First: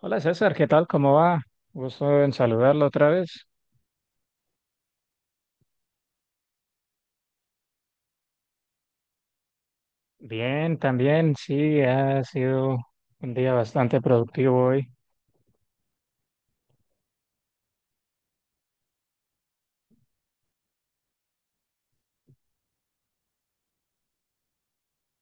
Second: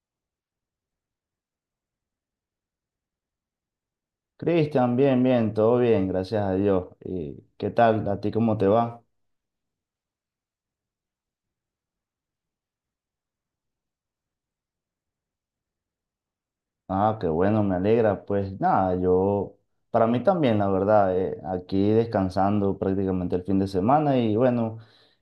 Hola César, ¿qué tal? ¿Cómo va? Gusto en saludarlo otra vez. Cristian, bien, bien, todo bien, gracias a Dios. ¿Y qué tal? ¿A ti cómo te va? Bien, también, sí, ha sido un día bastante productivo hoy. Ah, qué bueno, me alegra. Pues nada, yo, para mí también, la verdad, aquí descansando prácticamente el fin de semana y bueno,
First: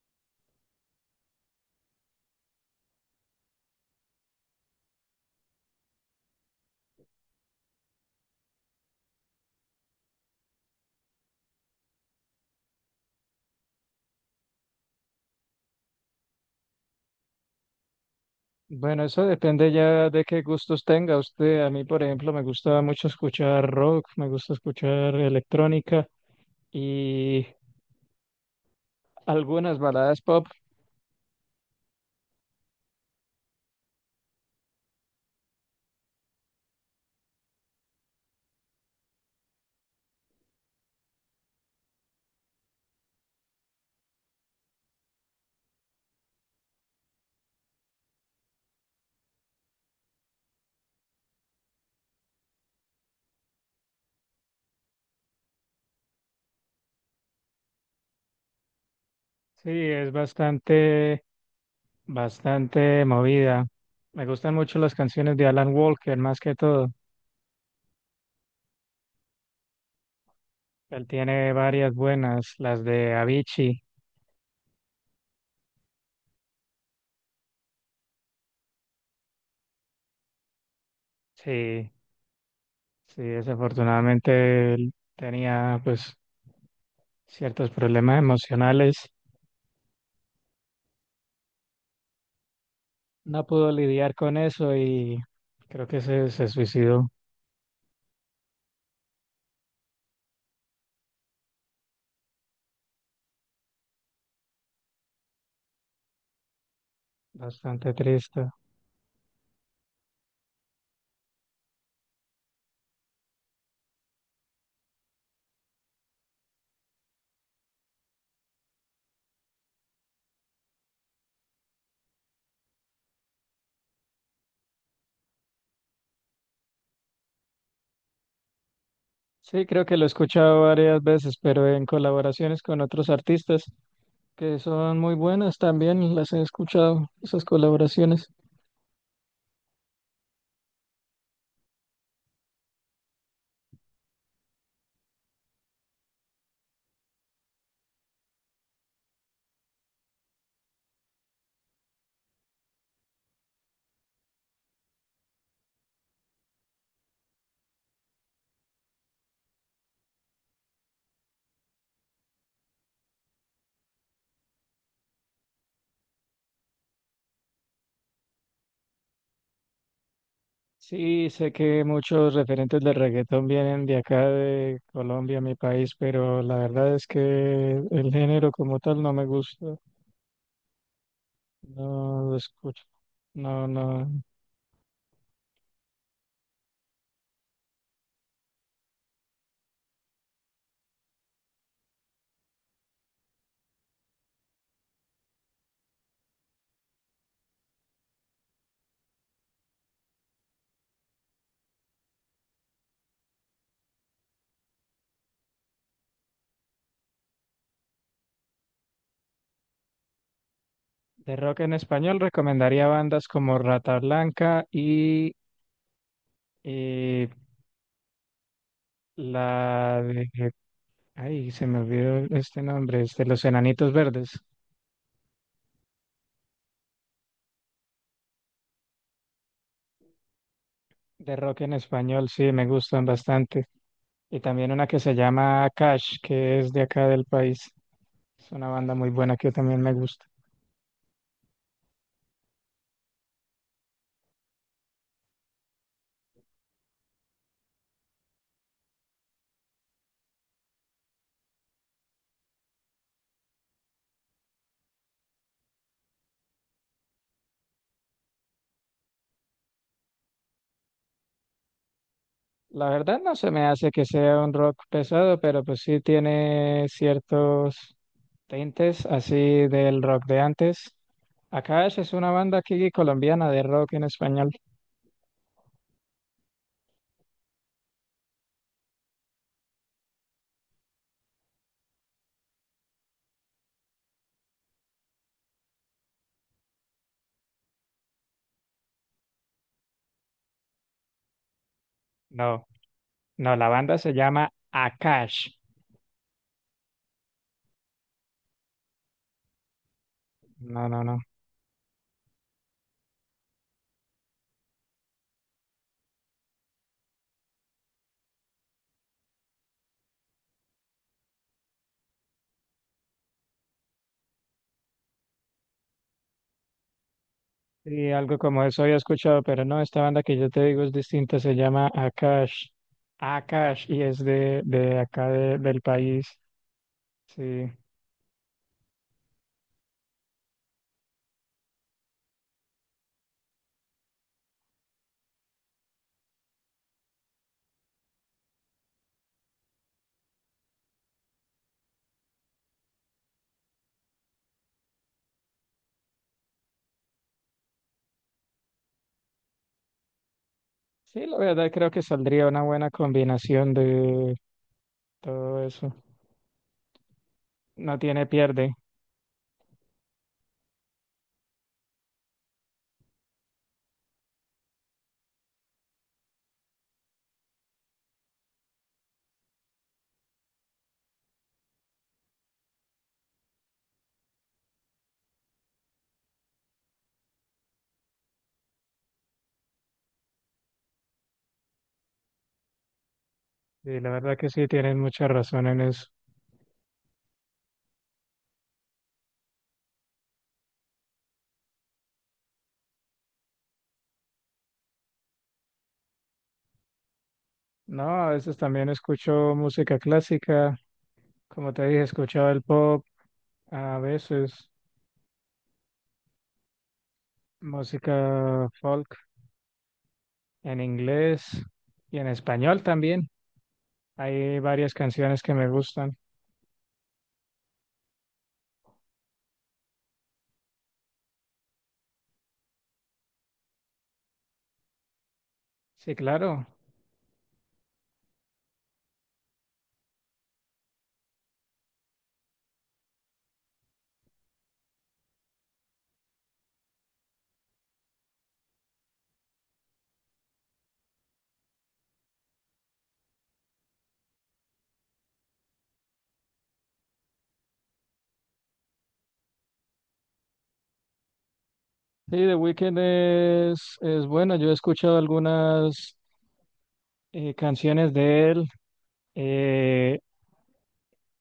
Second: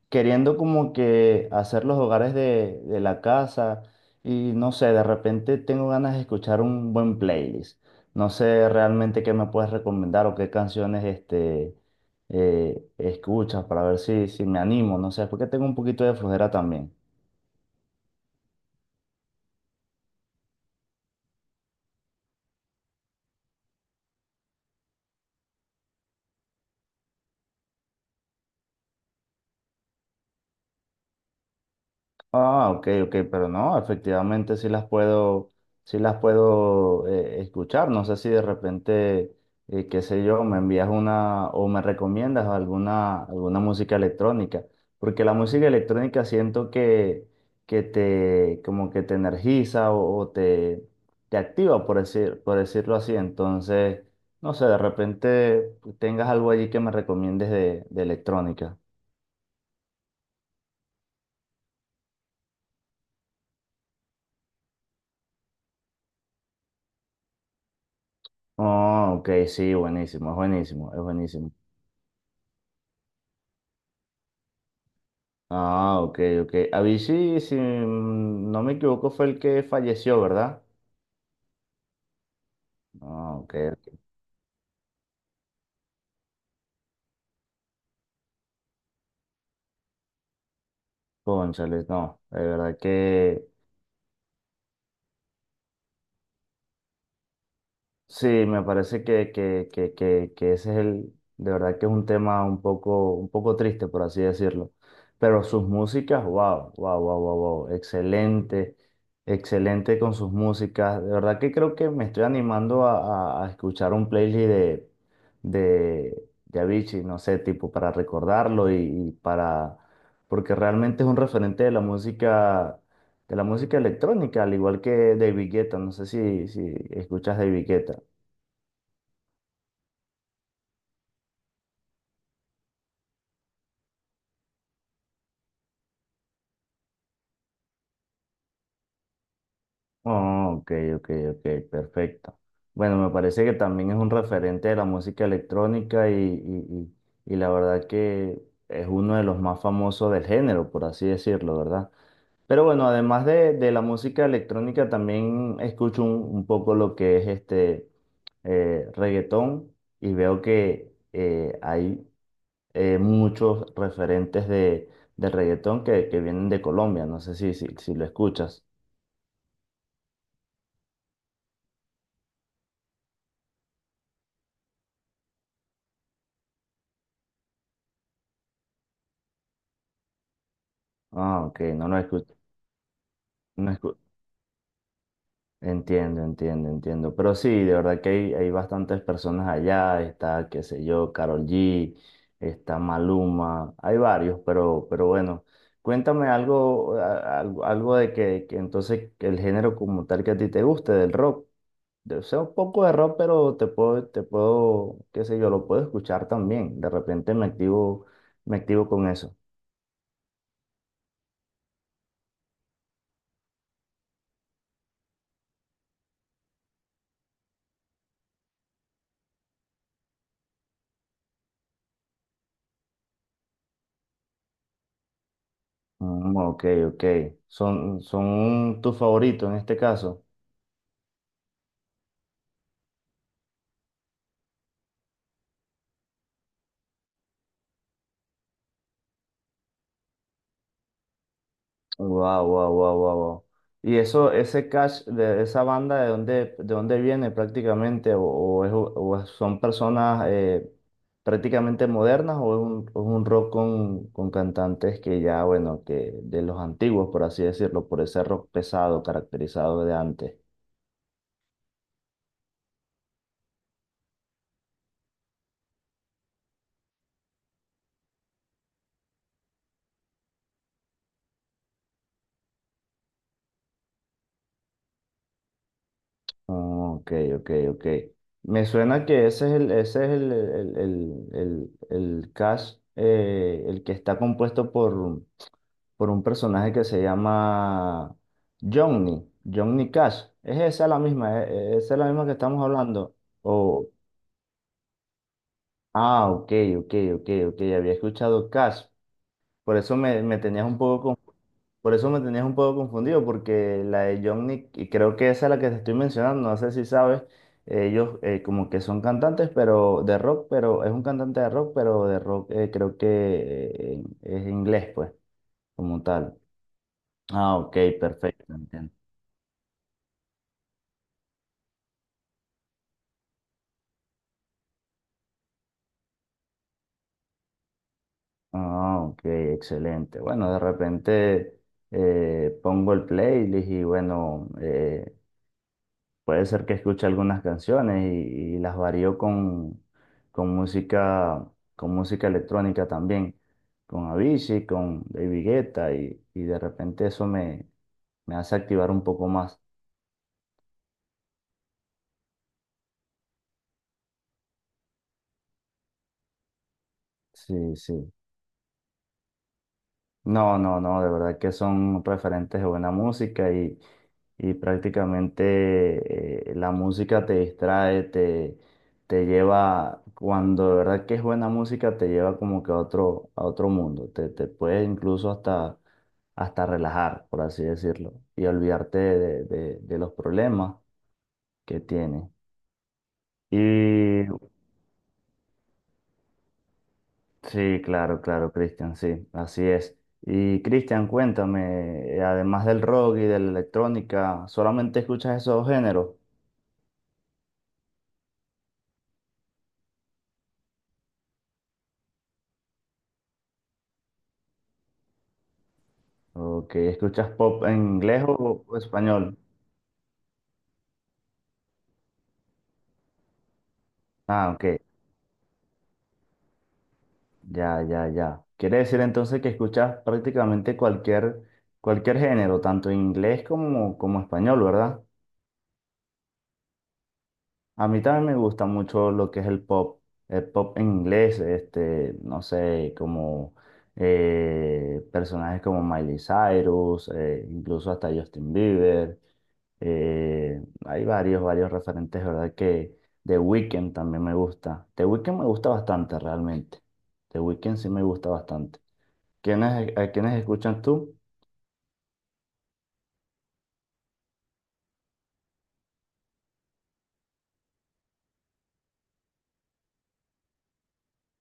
queriendo como que hacer los hogares de la casa y no sé, de repente tengo ganas de escuchar un buen playlist. No sé realmente qué me puedes recomendar o qué canciones este, escuchas para ver si me animo, no sé, porque tengo un poquito de flojera también. Bueno, eso depende ya de qué gustos tenga usted. A mí, por ejemplo, me gusta mucho escuchar rock, me gusta escuchar electrónica y algunas baladas pop. Ah, ok, ok, pero no, efectivamente sí las puedo escuchar. No sé si de repente, qué sé yo, me envías una o me recomiendas alguna, alguna música electrónica, porque la música electrónica siento que te, como que te energiza o te activa, por decir, por decirlo así. Entonces, no sé, de repente tengas algo allí que me recomiendes de electrónica. Sí, es bastante, bastante movida. Me gustan mucho las canciones de Alan Walker, más que todo. Oh, ok, sí, buenísimo, es buenísimo, es Él tiene buenísimo. varias buenas, las de Avicii. Ah, ok, ok. Avicii, si no me equivoco, fue el que falleció, ¿verdad? Sí. Sí, Ah, ok, ok. desafortunadamente él tenía pues ciertos problemas emocionales, Cónchales, no. De verdad no que pudo lidiar con eso y creo que se suicidó, sí, me parece que ese es el, de verdad que es un tema un poco triste, por así decirlo. Pero sus músicas, wow, wow, wow, wow, wow, bastante triste. excelente, excelente con sus músicas. De verdad que creo que me estoy animando a escuchar un playlist de Avicii, no sé, tipo para recordarlo y para, porque realmente es un referente de la música electrónica, al igual que David Guetta, no sé si, si escuchas David Guetta. Sí, creo que lo he escuchado varias veces, pero en colaboraciones con otros artistas que son muy buenas también, las he escuchado, esas colaboraciones. Oh, ok, ok, ok, perfecto. Bueno, me parece que también es un referente de la música electrónica y la verdad que es uno de los más famosos del género, por así decirlo, ¿verdad? Pero bueno, además de la música electrónica, también escucho un poco lo que es este reggaetón y veo que hay muchos referentes de reggaetón que vienen de Colombia. No sé si lo escuchas. Sí, sé que muchos referentes del reggaetón vienen de acá, de Colombia, mi país, pero la verdad es que el género como tal no me gusta. Ah, ok, No no lo escucho. lo escucho. No, no. Entiendo, entiendo, entiendo. Pero sí, de verdad que hay bastantes personas allá. Está, qué sé yo, Karol G, está Maluma, hay varios, pero bueno, cuéntame algo, algo de que entonces que el género como tal que a ti te guste, del rock. O sea, un poco de rock, pero te puedo, qué sé yo, lo puedo escuchar también. De repente me activo con eso. De rock en español recomendaría bandas como Rata Blanca y eh, la de... Ay, se me olvidó este nombre, es de Los Enanitos Verdes. Mm, ok, ok. Son, son tus favoritos en este caso. De rock en español, sí, me gustan bastante. Y también una que se llama Cash, que es de acá del país. Es una banda muy buena que también me gusta. Wow, wow, wow, wow, wow. Y eso, ese cash de esa banda, de dónde viene prácticamente? ¿O, son personas prácticamente modernas o es un rock con cantantes que ya, bueno, que de los antiguos, por así decirlo, por ese rock pesado caracterizado de antes? La verdad no se me hace que sea un rock pesado, pero pues sí tiene ciertos tintes así del rock de antes. Akash es una banda aquí colombiana de rock en español. Oh, ok, ok, ok. Me suena que ese es el, el cash, el que está compuesto por un personaje que se llama Johnny, Johnny Cash. ¿Es esa la misma? ¿Esa es la misma que No, estamos hablando? no, la O, banda se llama Akash. ah, ok, ok, ok, ok, había escuchado Cash. Por eso me, me tenías un No, no, poco no. con- por eso me tenías un poco confundido, porque la de Johnny, y creo que esa es la que te estoy mencionando, no sé si sabes, ellos como que son cantantes, pero de rock, pero es un cantante de rock, pero de rock creo que es inglés, pues, como tal. Ah, ok, Y algo perfecto, como eso entiendo. había escuchado, pero no, esta banda que yo te digo es distinta, se llama Akash. Akash y es de acá de- del país. Sí. Ah, ok, excelente. Bueno, de repente pongo el playlist y bueno, puede ser que escuche algunas canciones y las varío con música, con música electrónica también, con Avicii, con David Guetta y de repente eso me, me hace activar un poco más. Sí, la verdad creo que saldría una buena combinación de todo eso. Sí, No sí. tiene pierde. No, no, no, de verdad que son referentes de buena música y prácticamente la música te distrae, te lleva, cuando de verdad que es buena música, te lleva como que a otro mundo, te puede incluso hasta, hasta relajar, por así decirlo, y olvidarte de, de los problemas que tienes. Y la Y verdad que sí, tienen mucha razón en eso. sí, claro, claro, Cristian, sí, así es. Y Cristian, cuéntame, además del rock y de la electrónica, ¿solamente escuchas esos géneros? No, a veces también escucho música clásica. Como te dije, escuchaba el pop, a veces ¿O que escuchas pop en inglés música o folk español? en inglés y en español también. Ah, Hay ok, varias canciones que me gustan. ya, ya, ya. Quiere decir entonces que escuchas prácticamente cualquier, cualquier género, tanto en inglés como, como español, ¿verdad? Sí, claro. A mí también me gusta mucho lo que es el pop en inglés, este, no sé, como personajes como Miley Cyrus, incluso hasta Justin Bieber. eh, Hay varios, varios referentes, ¿verdad? Que The Weeknd también me gusta. The Weeknd me gusta bastante, realmente. The Weeknd sí me gusta bastante. ¿Quiénes, a quiénes escuchas tú? Sí, The Weeknd es bueno. Yo he escuchado algunas canciones de él. Eh,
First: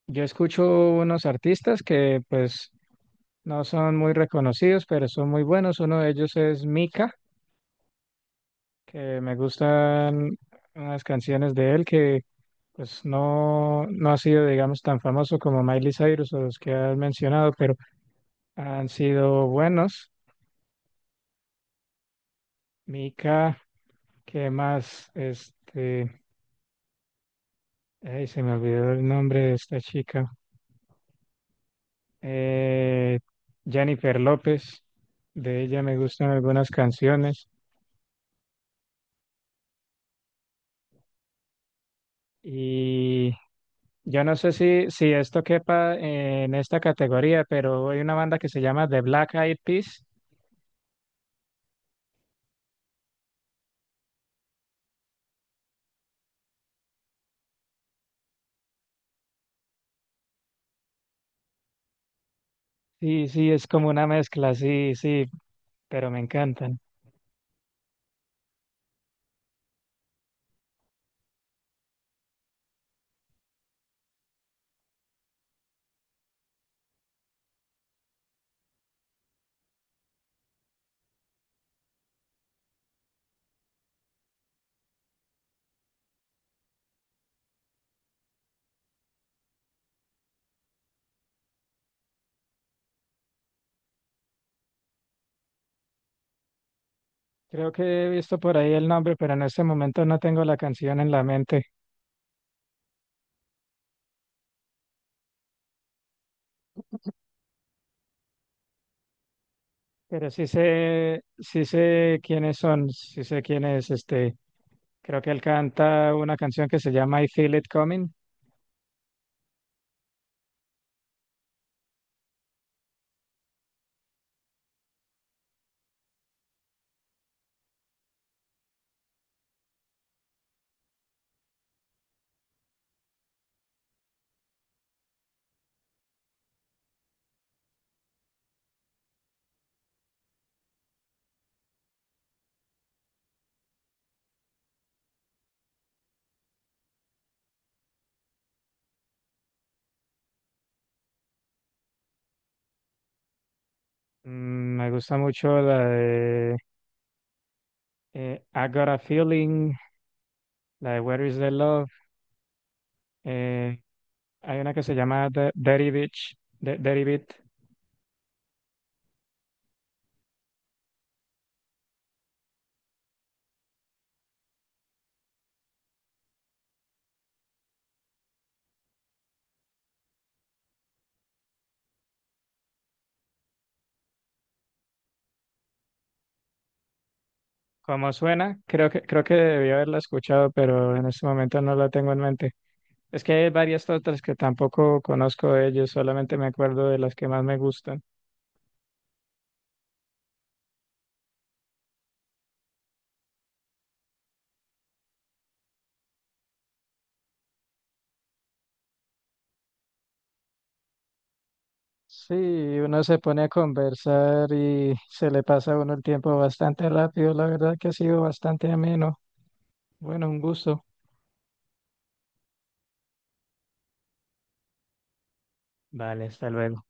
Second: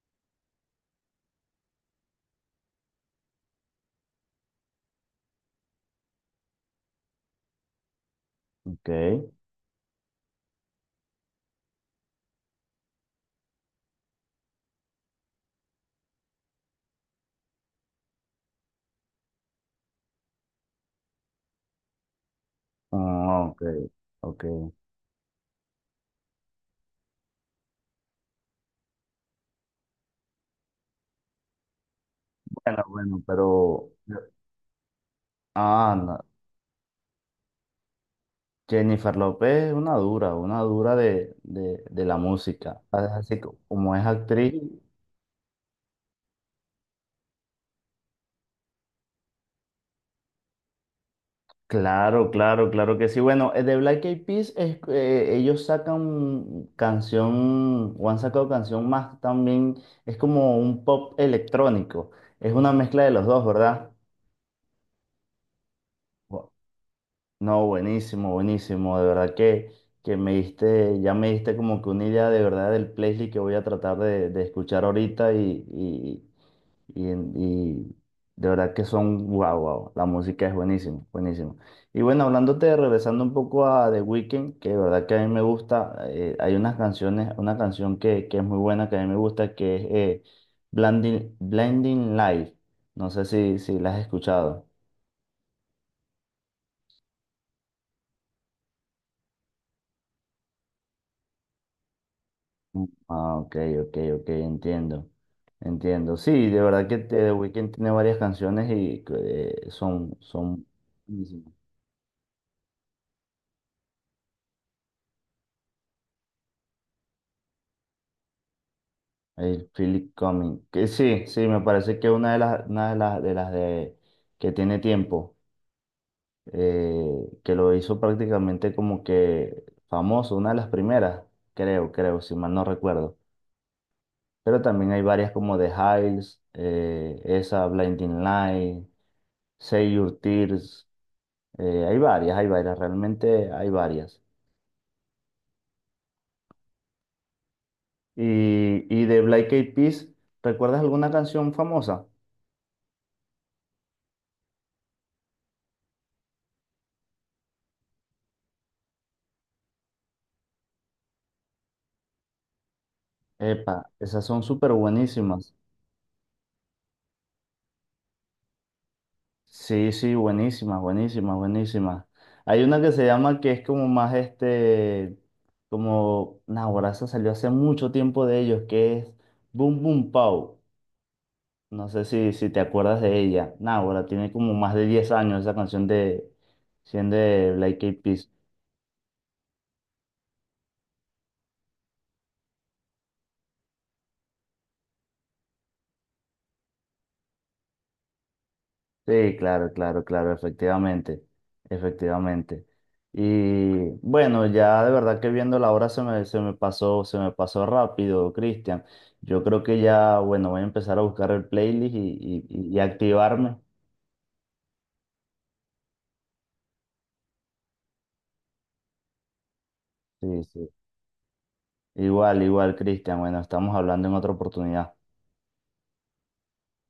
yo escucho unos artistas que pues no son muy reconocidos, pero son muy buenos. Uno de ellos es Mika, Ok, que me gustan unas canciones de él que pues no, no ha sido, digamos, tan famoso como Miley Cyrus o los que has mencionado, pero han sido buenos. ah, Mika, ok, ok. ¿qué más? Este, ay, se me olvidó el nombre de esta chica. Bueno, Eh, bueno, pero... Jennifer López, de ella Ah, me no, gustan algunas canciones. Jennifer López es una dura de la música. Y Como es yo no sé actriz, si esto quepa en esta categoría, pero hay una banda que se llama The Black Eyed Peas. claro, claro, claro que sí. Bueno, de Black Eyed Peas, ellos sacan canción, o han sacado canción más también, es como un pop electrónico. Es una mezcla de los Sí, dos, sí, es como ¿verdad? una mezcla, sí, sí, pero me Bu- encantan. No, buenísimo, buenísimo. De verdad que me diste, ya me diste como que una idea de verdad del playlist que voy a tratar de escuchar ahorita y, y de verdad que son, wow, wow, la música es buenísima, buenísima. Y bueno, hablándote, regresando un poco a The Weeknd, que de verdad que a mí me gusta, hay unas canciones, una canción que es muy buena, que a mí me gusta, que es Blinding, Blinding Light. No sé si, si la has escuchado. Creo que he visto por ahí el nombre, pero en este momento no tengo la canción en la mente. Mm. Ah, ok, ok, ok, entiendo. Entiendo. Sí, de verdad que The Weeknd tiene varias canciones y son, Pero son buenísimas. sí sé quiénes son, sí sé quién es este. Creo que él canta una canción que se llama I Feel It Coming. El Philip Cumming. Que sí, sí, me parece que una de las, de las de que tiene tiempo, que lo hizo prácticamente como que famoso, una de las primeras, creo, creo, si mal no recuerdo. Pero también hay varias como The Hills, esa, Blinding Light, Save Your Tears, hay varias, realmente hay varias. Y, y de Black Eyed Peas, ¿recuerdas alguna canción famosa? Mm, me gusta mucho la de I Got a Feeling, la de Where Is the Love. eh, Epa, esas son Hay súper una que se llama The buenísimas. Dirty Beach, de Dirty Beat. Sí, sí, buenísimas, buenísimas, buenísimas. Hay una que se llama que es como más este, como, nah, esa salió hace mucho tiempo de ellos, que es Boom Boom Pow. No sé si, si te acuerdas de ella. Nah, ahora tiene como más de 10 años esa canción de, siendo de Black Eyed ¿Cómo Peas. suena? Creo que debí haberla escuchado, pero en este momento no la tengo en mente. Es que hay varias otras que tampoco conozco de ellos, solamente me acuerdo de las que más me gustan. Sí, claro, claro, claro, efectivamente, efectivamente. Y bueno, ya de verdad que viendo la hora se me pasó rápido, Cristian. Yo creo que ya, bueno, voy a empezar a buscar el playlist Sí, y uno se pone a activarme. conversar y se le pasa a uno el tiempo bastante rápido. La verdad que ha sido bastante ameno. Sí, Bueno, un sí. gusto. Igual, igual, Cristian. Bueno, estamos hablando en otra oportunidad. Vale, hasta luego.